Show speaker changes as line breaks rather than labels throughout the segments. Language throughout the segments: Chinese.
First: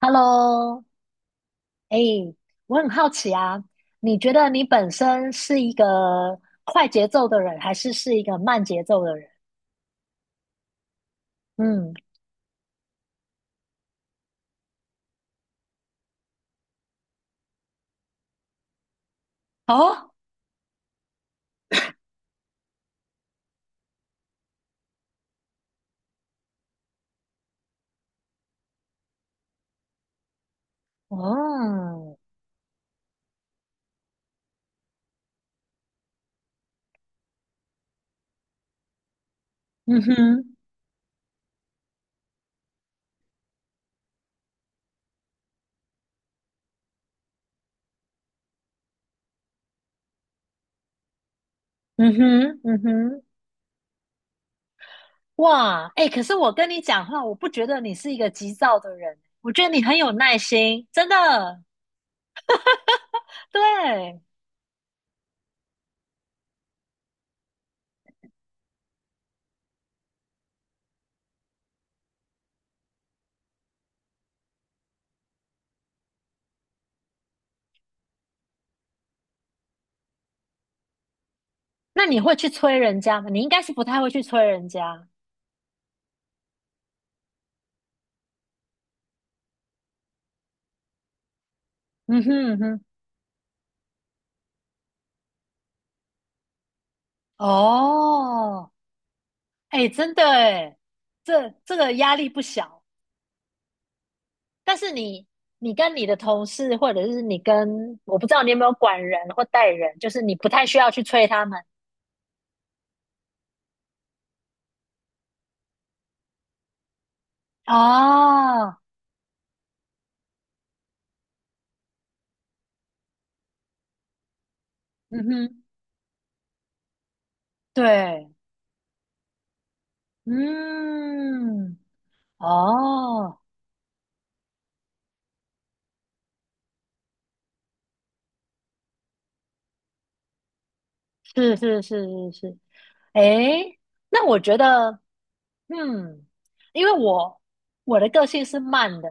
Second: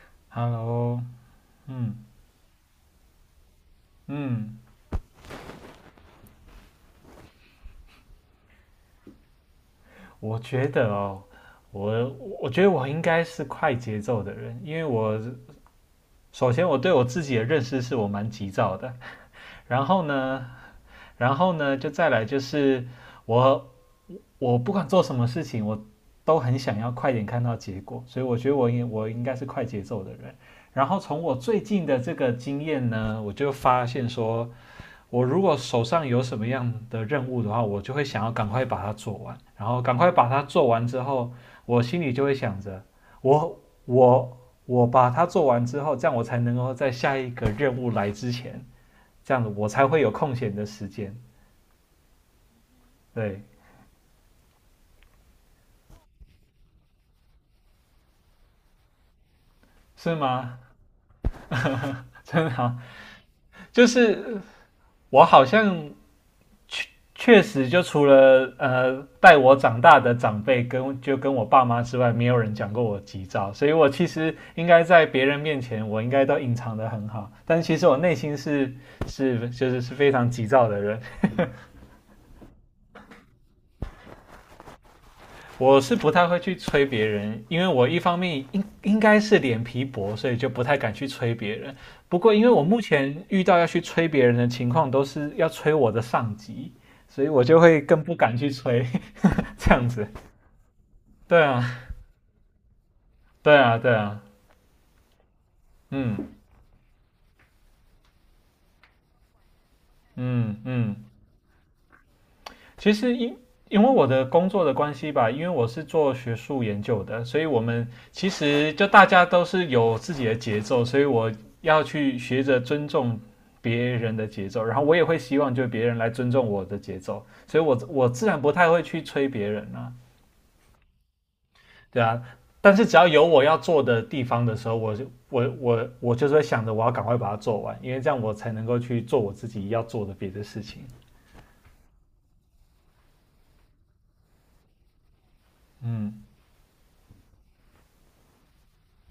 Hello，
Hello，嗯
哎，我很好奇啊，你觉得
嗯，
你本身是一个快节奏的人，还是一个慢节奏的人？
我觉得哦，
嗯，
我我觉得我应该是快节奏的人，因为我首先我对我自己的认识是我蛮急躁的，然后
哦，
呢，然后呢，就再来就是我我不管做什么事情，我都很想要快点看到结果，所以我觉得我应该是快节奏的人。然后从我最近的这
哦，
个经验呢，我就发现说，我如果手上有什么样的任务的话，我就会想要赶快把它做完，然后赶
嗯
快把它
哼，
做完之后，我心里就会想着，我我我把它做完之后，这样我才能够在下一个任务来之前，这样子我才会有空闲的时间，
嗯哼，嗯哼，
对，
哇，哎，可是我跟你讲话，我不觉得你是一个急躁的人，我觉得你很有
是
耐
吗？
心，真的。
真的好，就
对，
是我好像确实，就除了带我长大的长辈跟我爸妈之外，没有人讲过我急躁，所以我其实应该在别人面前，我应该都隐藏的很好，但其实我内心是就是非常急躁的人，
那你会去催人家吗？你应该是不太会去催人家。
我是不太会去催别人，因为我一方面应该是脸皮薄，所以就不太敢去催别人。不
嗯
过因为
哼嗯
我目
哼，
前遇到要去催别人的情况，都是要催我的上级，所以我就会更不敢去
哦
催这样
哎，
子。
真的哎，
对
这这
啊，
个压力不小。
对啊，对啊，
但是你，跟你的
嗯
同事，或者是你跟，我不知道你有没有管人或带人，就是你不
嗯
太需要
嗯，
去催他们。
其实因为我的工作的关系吧，因为我是做学术研究的，所以我们其实
哦，
就大家都是有自己的节奏，所以我要去学着尊重别人的节奏，然后我也
嗯
会希望
哼，
就别人来尊重我的节奏，所以我自
对，
然不太会去催别人啊，
嗯，
对啊，但是只要有
哦，
我要做的地方的时候，我就是会想着我要赶快把它做完，因为这样我才能够去做我自己要做的别的事情，
是是是是是，诶，那我觉得，
嗯。
嗯，因为我的个性是慢的，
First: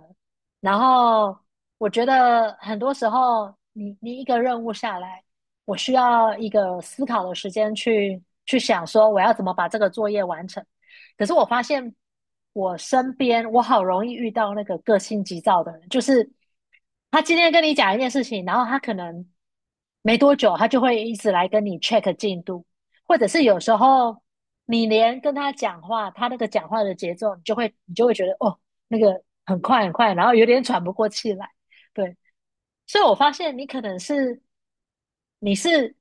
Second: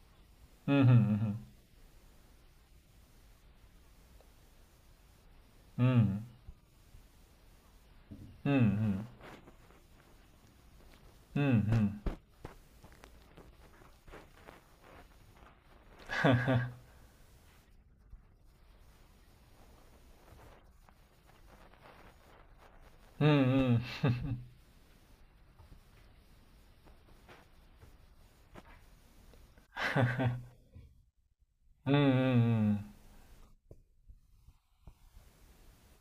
然
嗯哼嗯
后
哼
我觉得很多时候你一个任务下来，我需
嗯
要一个思考的时间去
嗯
想
嗯
说我要怎么把这个作业完成。可是我发
嗯嗯
现我身边我好容易遇到那个个性急躁的人，就是他今天跟你讲一件事情，然后他可能没多久他就会一直来跟你 check 进度。或者是有时
嗯
候你连跟他讲话，他那个讲话的节奏，你就会觉得哦，那个很快很快，然后有点喘不过气来。
嗯
对，
嗯嗯，
所以我发现你是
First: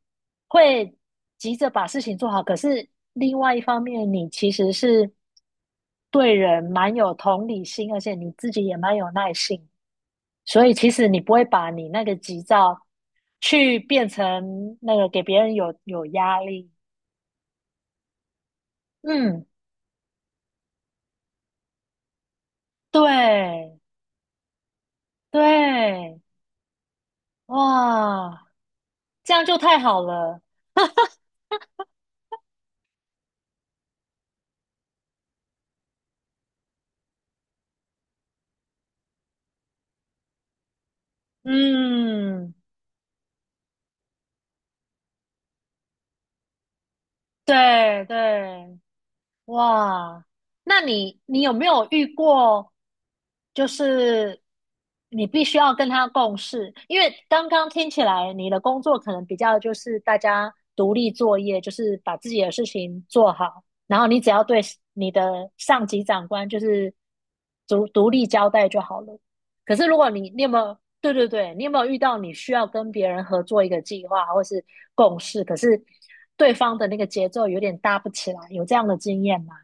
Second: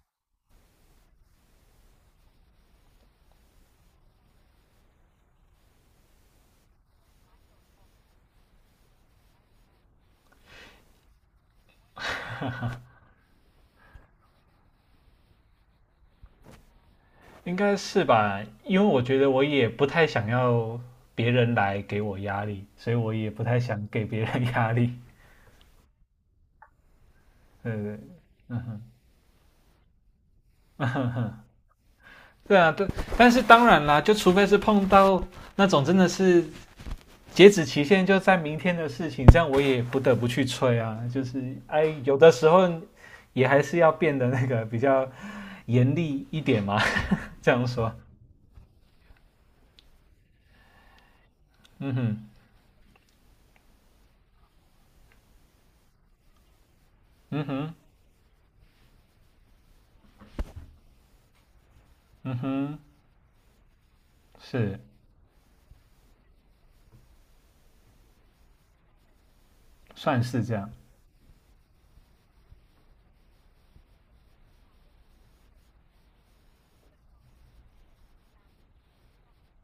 会急着把事情做好，可是另外一方面，你其实是对人蛮有同理心，而且你自己也蛮有耐性，所以其实你不会把你那个急躁去变成那个给别人有压力。
应该是吧？因为我觉得我
嗯，
也不太想要别人来给我压力，所以我也不太
对，
想给别人压力。
对，
对对，对
哇，
嗯哼。
这样就太好了。
嗯哼哼，对啊，对，但是当然啦，就除非是碰到那种真的是截止期限就在明天的事情，这样我也不得不去催啊。就是哎，有的时
嗯，
候也还是要变得那个比较严厉一点嘛。这样说，
对对，哇，那你有没有
嗯
遇
哼，
过，就是你必须要跟他共事？因为
嗯
刚刚
哼，
听起来你的工作可能比较就是大家独立作业，就是把自
嗯
己的事
哼，
情做好，然后你只要对
是，
你的上级长官就是独立交代就好了。可是如果
算
你你
是
有
这
没
样。
有对对对，你有没有遇到你需要跟别人合作一个计划或是共事，可是对方的那个节奏有点搭不起来，有这样的经验吗？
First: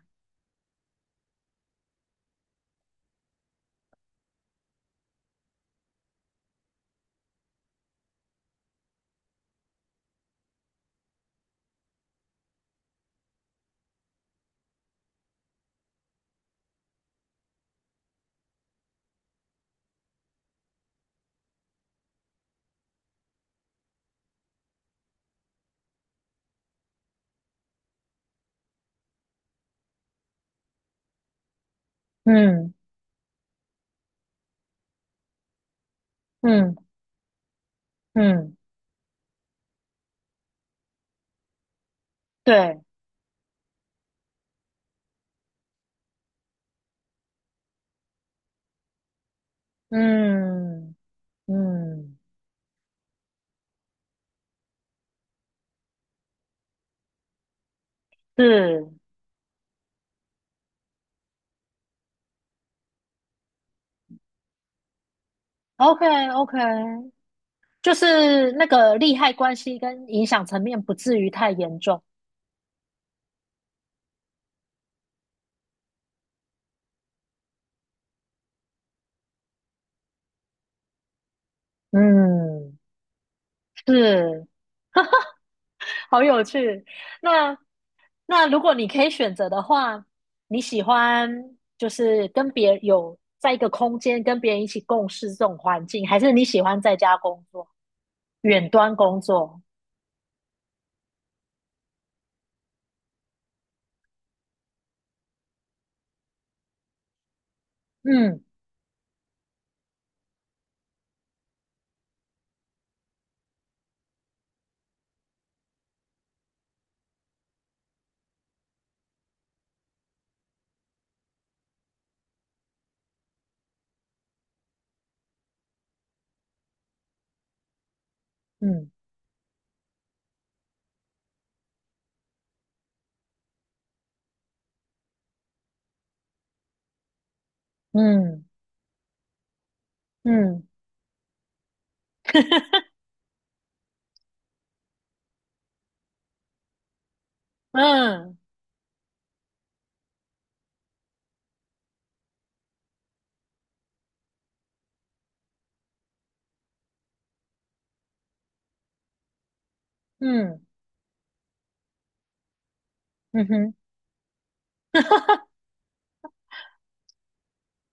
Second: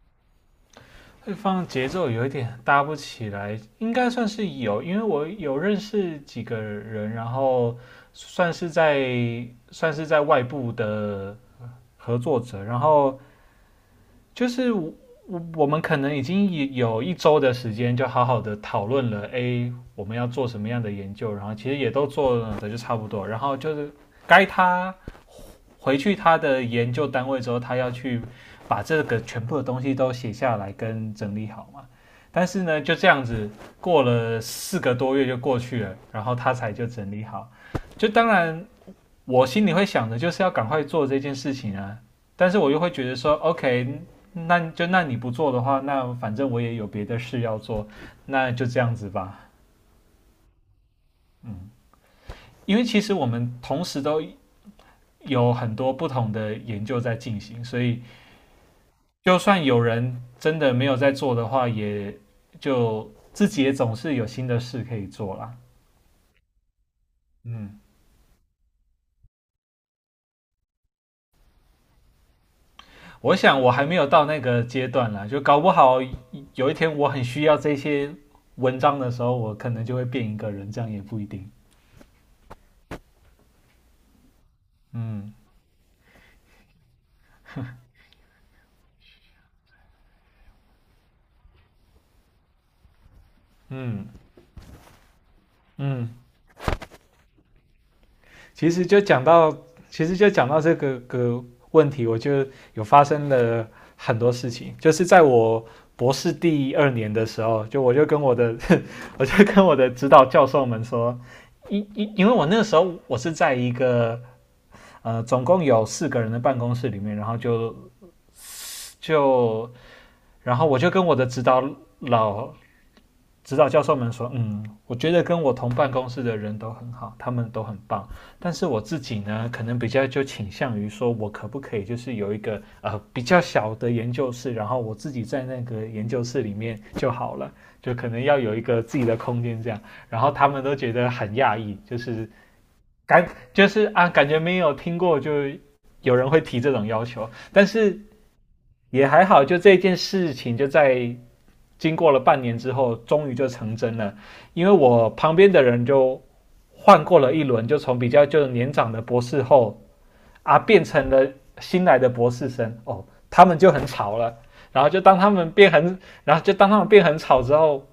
对方节奏有一点搭不起来，应该算是有，因为我有认识几个人，然后算是在外部的合作者，然后就是我们可能已经有1周的时间，就好好的讨论了 A 我们要做什么样的研究，然后其实也都做的就差不多，然后就是该他回去他的研究单位之后，他要去把这个全部的东西都写下来跟整理好嘛。但是
嗯
呢，就这样子过了4个多月就过去了，然后他才
嗯
就整理好。就当
嗯，
然我心里会想的就是要赶快做这件事情啊，但是我
对，
又会觉得说，OK，那就那你不做的话，那反正我也有别的事要做，那就这样子吧。
嗯
嗯，
嗯，
因为其实我们同时都有很多不同的研究在进行，所以
是
就算有人真的没有在做的话，也就自己也总是有新的事可以做啦。
，OK OK，
嗯，
就是那个利害关系跟影响层面不至于太严重。
我想我还没有到那个阶段啦，就搞不好有一天我很需要这些文章的时候，我可能就会变一个人，这样也不一定。
嗯，是，
嗯
好有趣。那那如果你可以选择的话，你喜欢就是跟别人有在一个空
嗯
间跟别人一起共事这种环境，
嗯，
还是你喜欢在家工作、远
其实
端
就
工
讲到，
作？
其实就讲到这个问题，我就有发生了很多事情，就是在我博士第2年的时候，我就跟我
嗯
的 我就跟我的指导教授们说，因为我那个时候我是在一个总共有4个人的办公室里面，然后就就然后我就跟我的老指导教授们说，嗯，我觉得跟我同办公室的人都很好，他们都很棒，但是我
嗯
自己呢，可能比较就倾向于说，我可不可以就是有一个比较小的研究室，然后我自己在那个研究室里面就好了，就可能要
嗯
有一个自己的空间这样，然后他
嗯
们都觉得很讶异，就是 感就是啊，感觉没有听过就有人会提这种要求，但是
嗯
也还好，就这件事情就在经过了半年之后，终于就成真了。因为我旁边的人就换过了一轮，就从比较就是年长的博士后啊，
嗯
变成了新来的博士生哦，他
嗯
们就
哼
很吵了。然后就当他 们变很，然后就当他们变很吵之后，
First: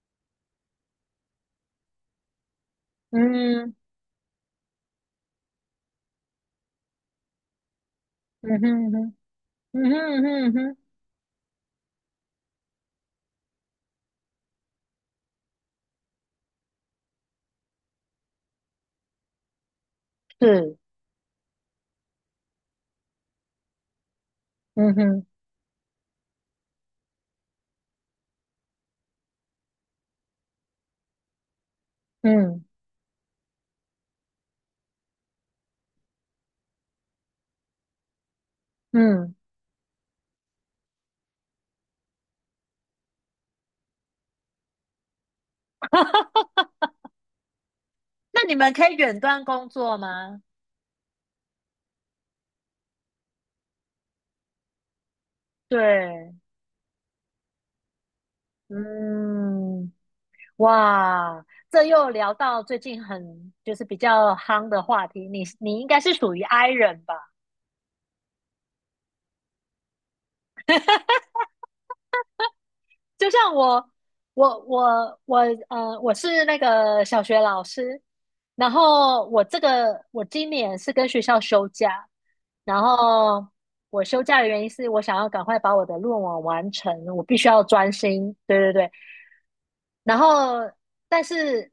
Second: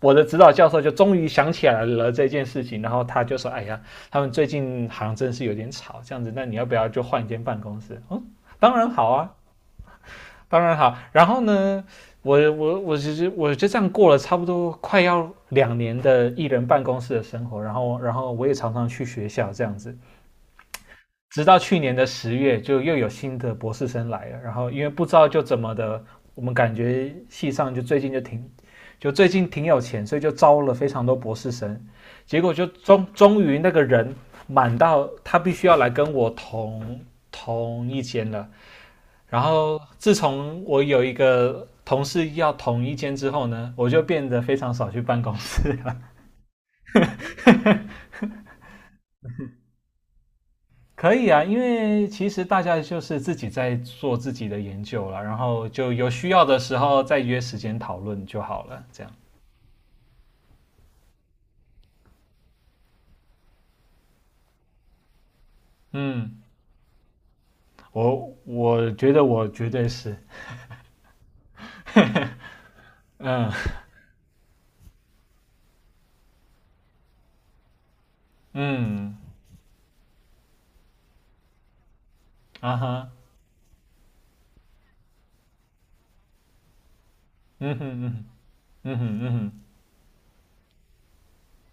我的指导教授就终于想起来了这件事情，然后他就说：“哎
嗯
呀，他们最近好像真是有点吵，这样子，那你要不要就换一间办公室？”嗯，
嗯
当然
哼嗯
好
哼
啊，
嗯哼嗯
当然
哼
好。然后呢，我其实我就这样过了差不多快要2年的艺人办公室的生活，然后我也常常去学校这样子，
是
直到去年的10月，就又有新的博士生来了，然后因为
嗯
不知
哼
道就怎么的，我们感觉系上就最近挺有钱，所以就招了非常多博士生，结果
嗯
就终于那个人满到他必须要来跟我同一间了，
嗯。
然后自从我有一个同事要同一间之后呢，我就变得非常少去办公室了。
那你们可以远端工作吗？
可以啊，因为其实大家就是自己在做自己的研究了，然后就有需
对，
要的时候再约时间讨论就好了。这样，
嗯，哇，这又聊到最近就是比较夯的话题，你应该是属
嗯，
于 I 人吧？
我我觉得我绝对是，
就像
嗯
我，我我我我是那个小学老师，然
嗯
后我这个我今年是跟学校休假，
啊
然
哈，
后我休假的原因是我想要赶快把我的论文完成，我必须要
嗯哼
专
嗯哼
心。对对对，
嗯哼嗯哼
然后但是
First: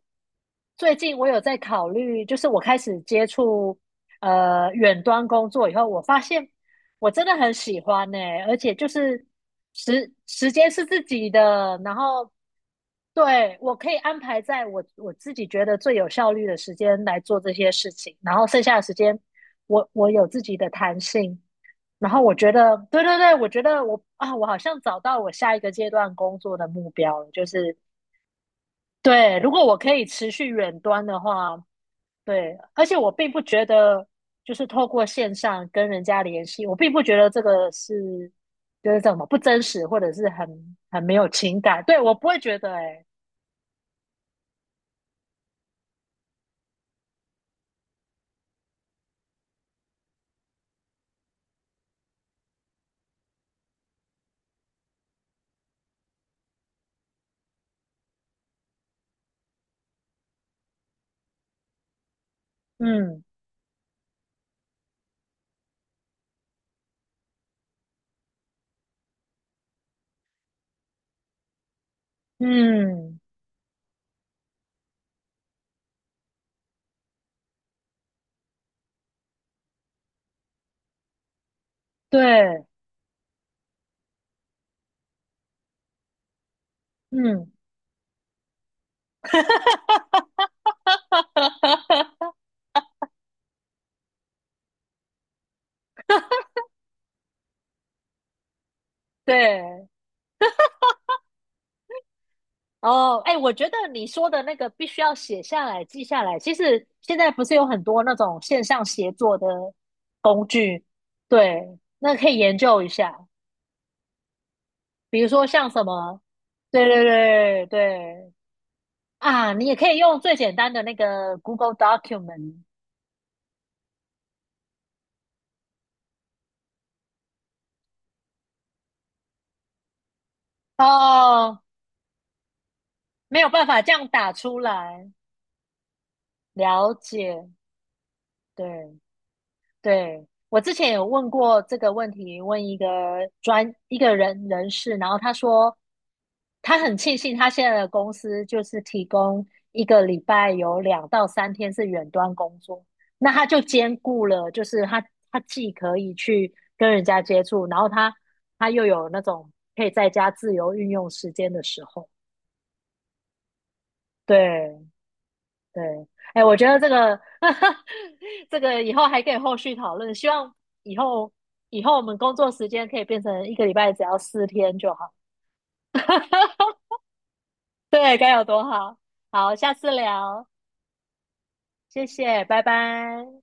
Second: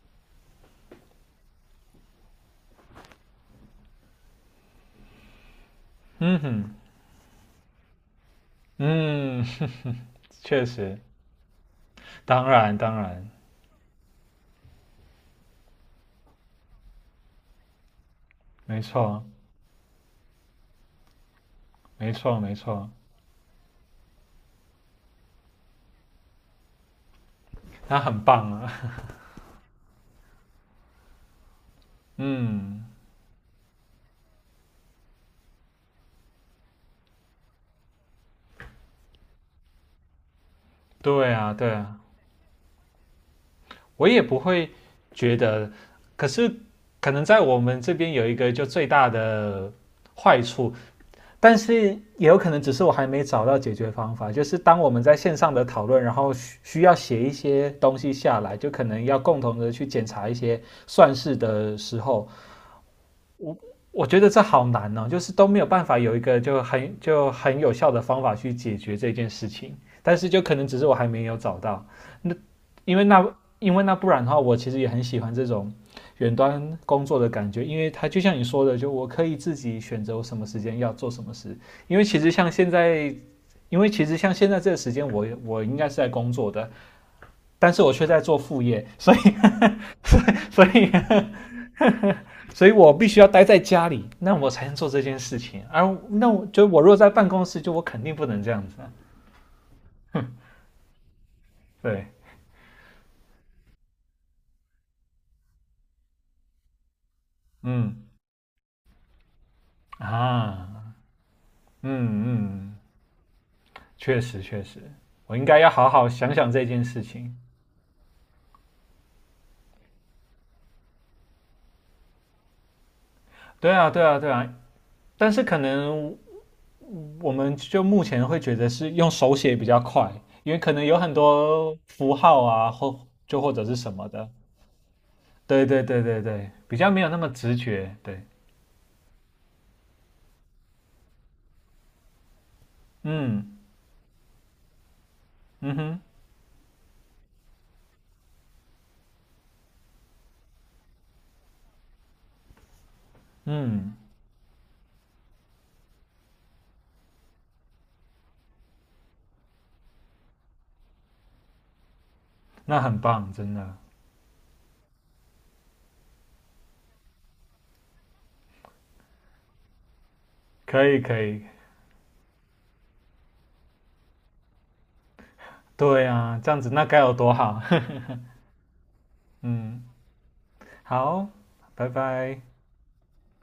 最近我有在考虑，就是我开始接触远端工作以后，我发
嗯
现。
哼
我真的很喜欢呢、而且就是
嗯
时 时
确
间是
实，
自己的，然后
当然当然，
对我可以安排在我自己觉得最有效率的时间来做这些事情，然后剩下
没
的时间
错
我有自己的弹性，然
没
后我
错
觉
没
得
错，
对对对，我觉得我啊，我好像找到我下一个阶段工作的目标了，就是
他很棒啊。
对，如果我可以持续远端的话，对，而
嗯，
且我并不觉得，就是透过线上跟人家联系，我并不觉得这个是就是怎么不真实，或者是很没有
对啊，
情
对
感。
啊，
对，我不会觉得、欸，哎，
我也不会觉得。可是，可能在我们这边有一个就最大的坏处，但是也有可能只是我还没找到解决方法。就是当我们在线上的讨论，然后需要写一些东西下来，就可能要共同的去检查一些算式的时候，
嗯
我觉得这好难哦，就是都没有办法有一个就很就很有效的方法去解决这件事情。但是就可能只是我还没有找到。那因为
嗯，
那因为那不然的话，我其实也很喜欢这种远端工作的感觉，因为它就像你说的，就我可以自己选择我什么时间要做什么事。因为其实像
对，
现在，这个时间我，我应该是在工作的，
嗯，
但是我却在做副业，所以 所以 所以我必须要待在家里，那我才能做这件事情。而那我若在办公室，就我肯定不能这样子啊
对，
对，
哦，哎，我觉得你说的那个必须要写下来、记下来。其实现在不是有很
嗯
多那种线上协作的工具，
啊，
对，
嗯
那可以研
嗯。
究一下。
确实确实，
比如
我应
说
该
像
要
什
好好
么，
想想这
对
件事
对
情。
对对啊，你也可以用最简单的那个 Google Document
对啊对啊对啊，但是可能我们就目前会觉得是用手写比较快，因为可能有很
哦，
多符号啊，或
没
就
有
或者
办
是
法这
什
样
么的。
打出来，
对对对对对，比较
了
没有那么
解，
直觉。对，
对，对，我之前有问过这个问题，问
嗯
一个士，然后他说
嗯哼
他很庆幸他现在的公司就是提供一个礼拜有2到3天是远端工作，那他就
嗯，
兼顾了，就是他既可以去跟人家接触，然后他又有那种可以在家自由运用时间的时候，
那很棒，真的
对。对，哎，我觉得这个 这个以后还可以后续讨论。希望
可
以
以可
后
以。
以后我们工作时间可以变成一个礼拜只要4天就好。
对啊，这样子 那该有多好。
对，该有多好！好，下
嗯，
次聊，
好，拜
谢
拜。
谢，拜拜。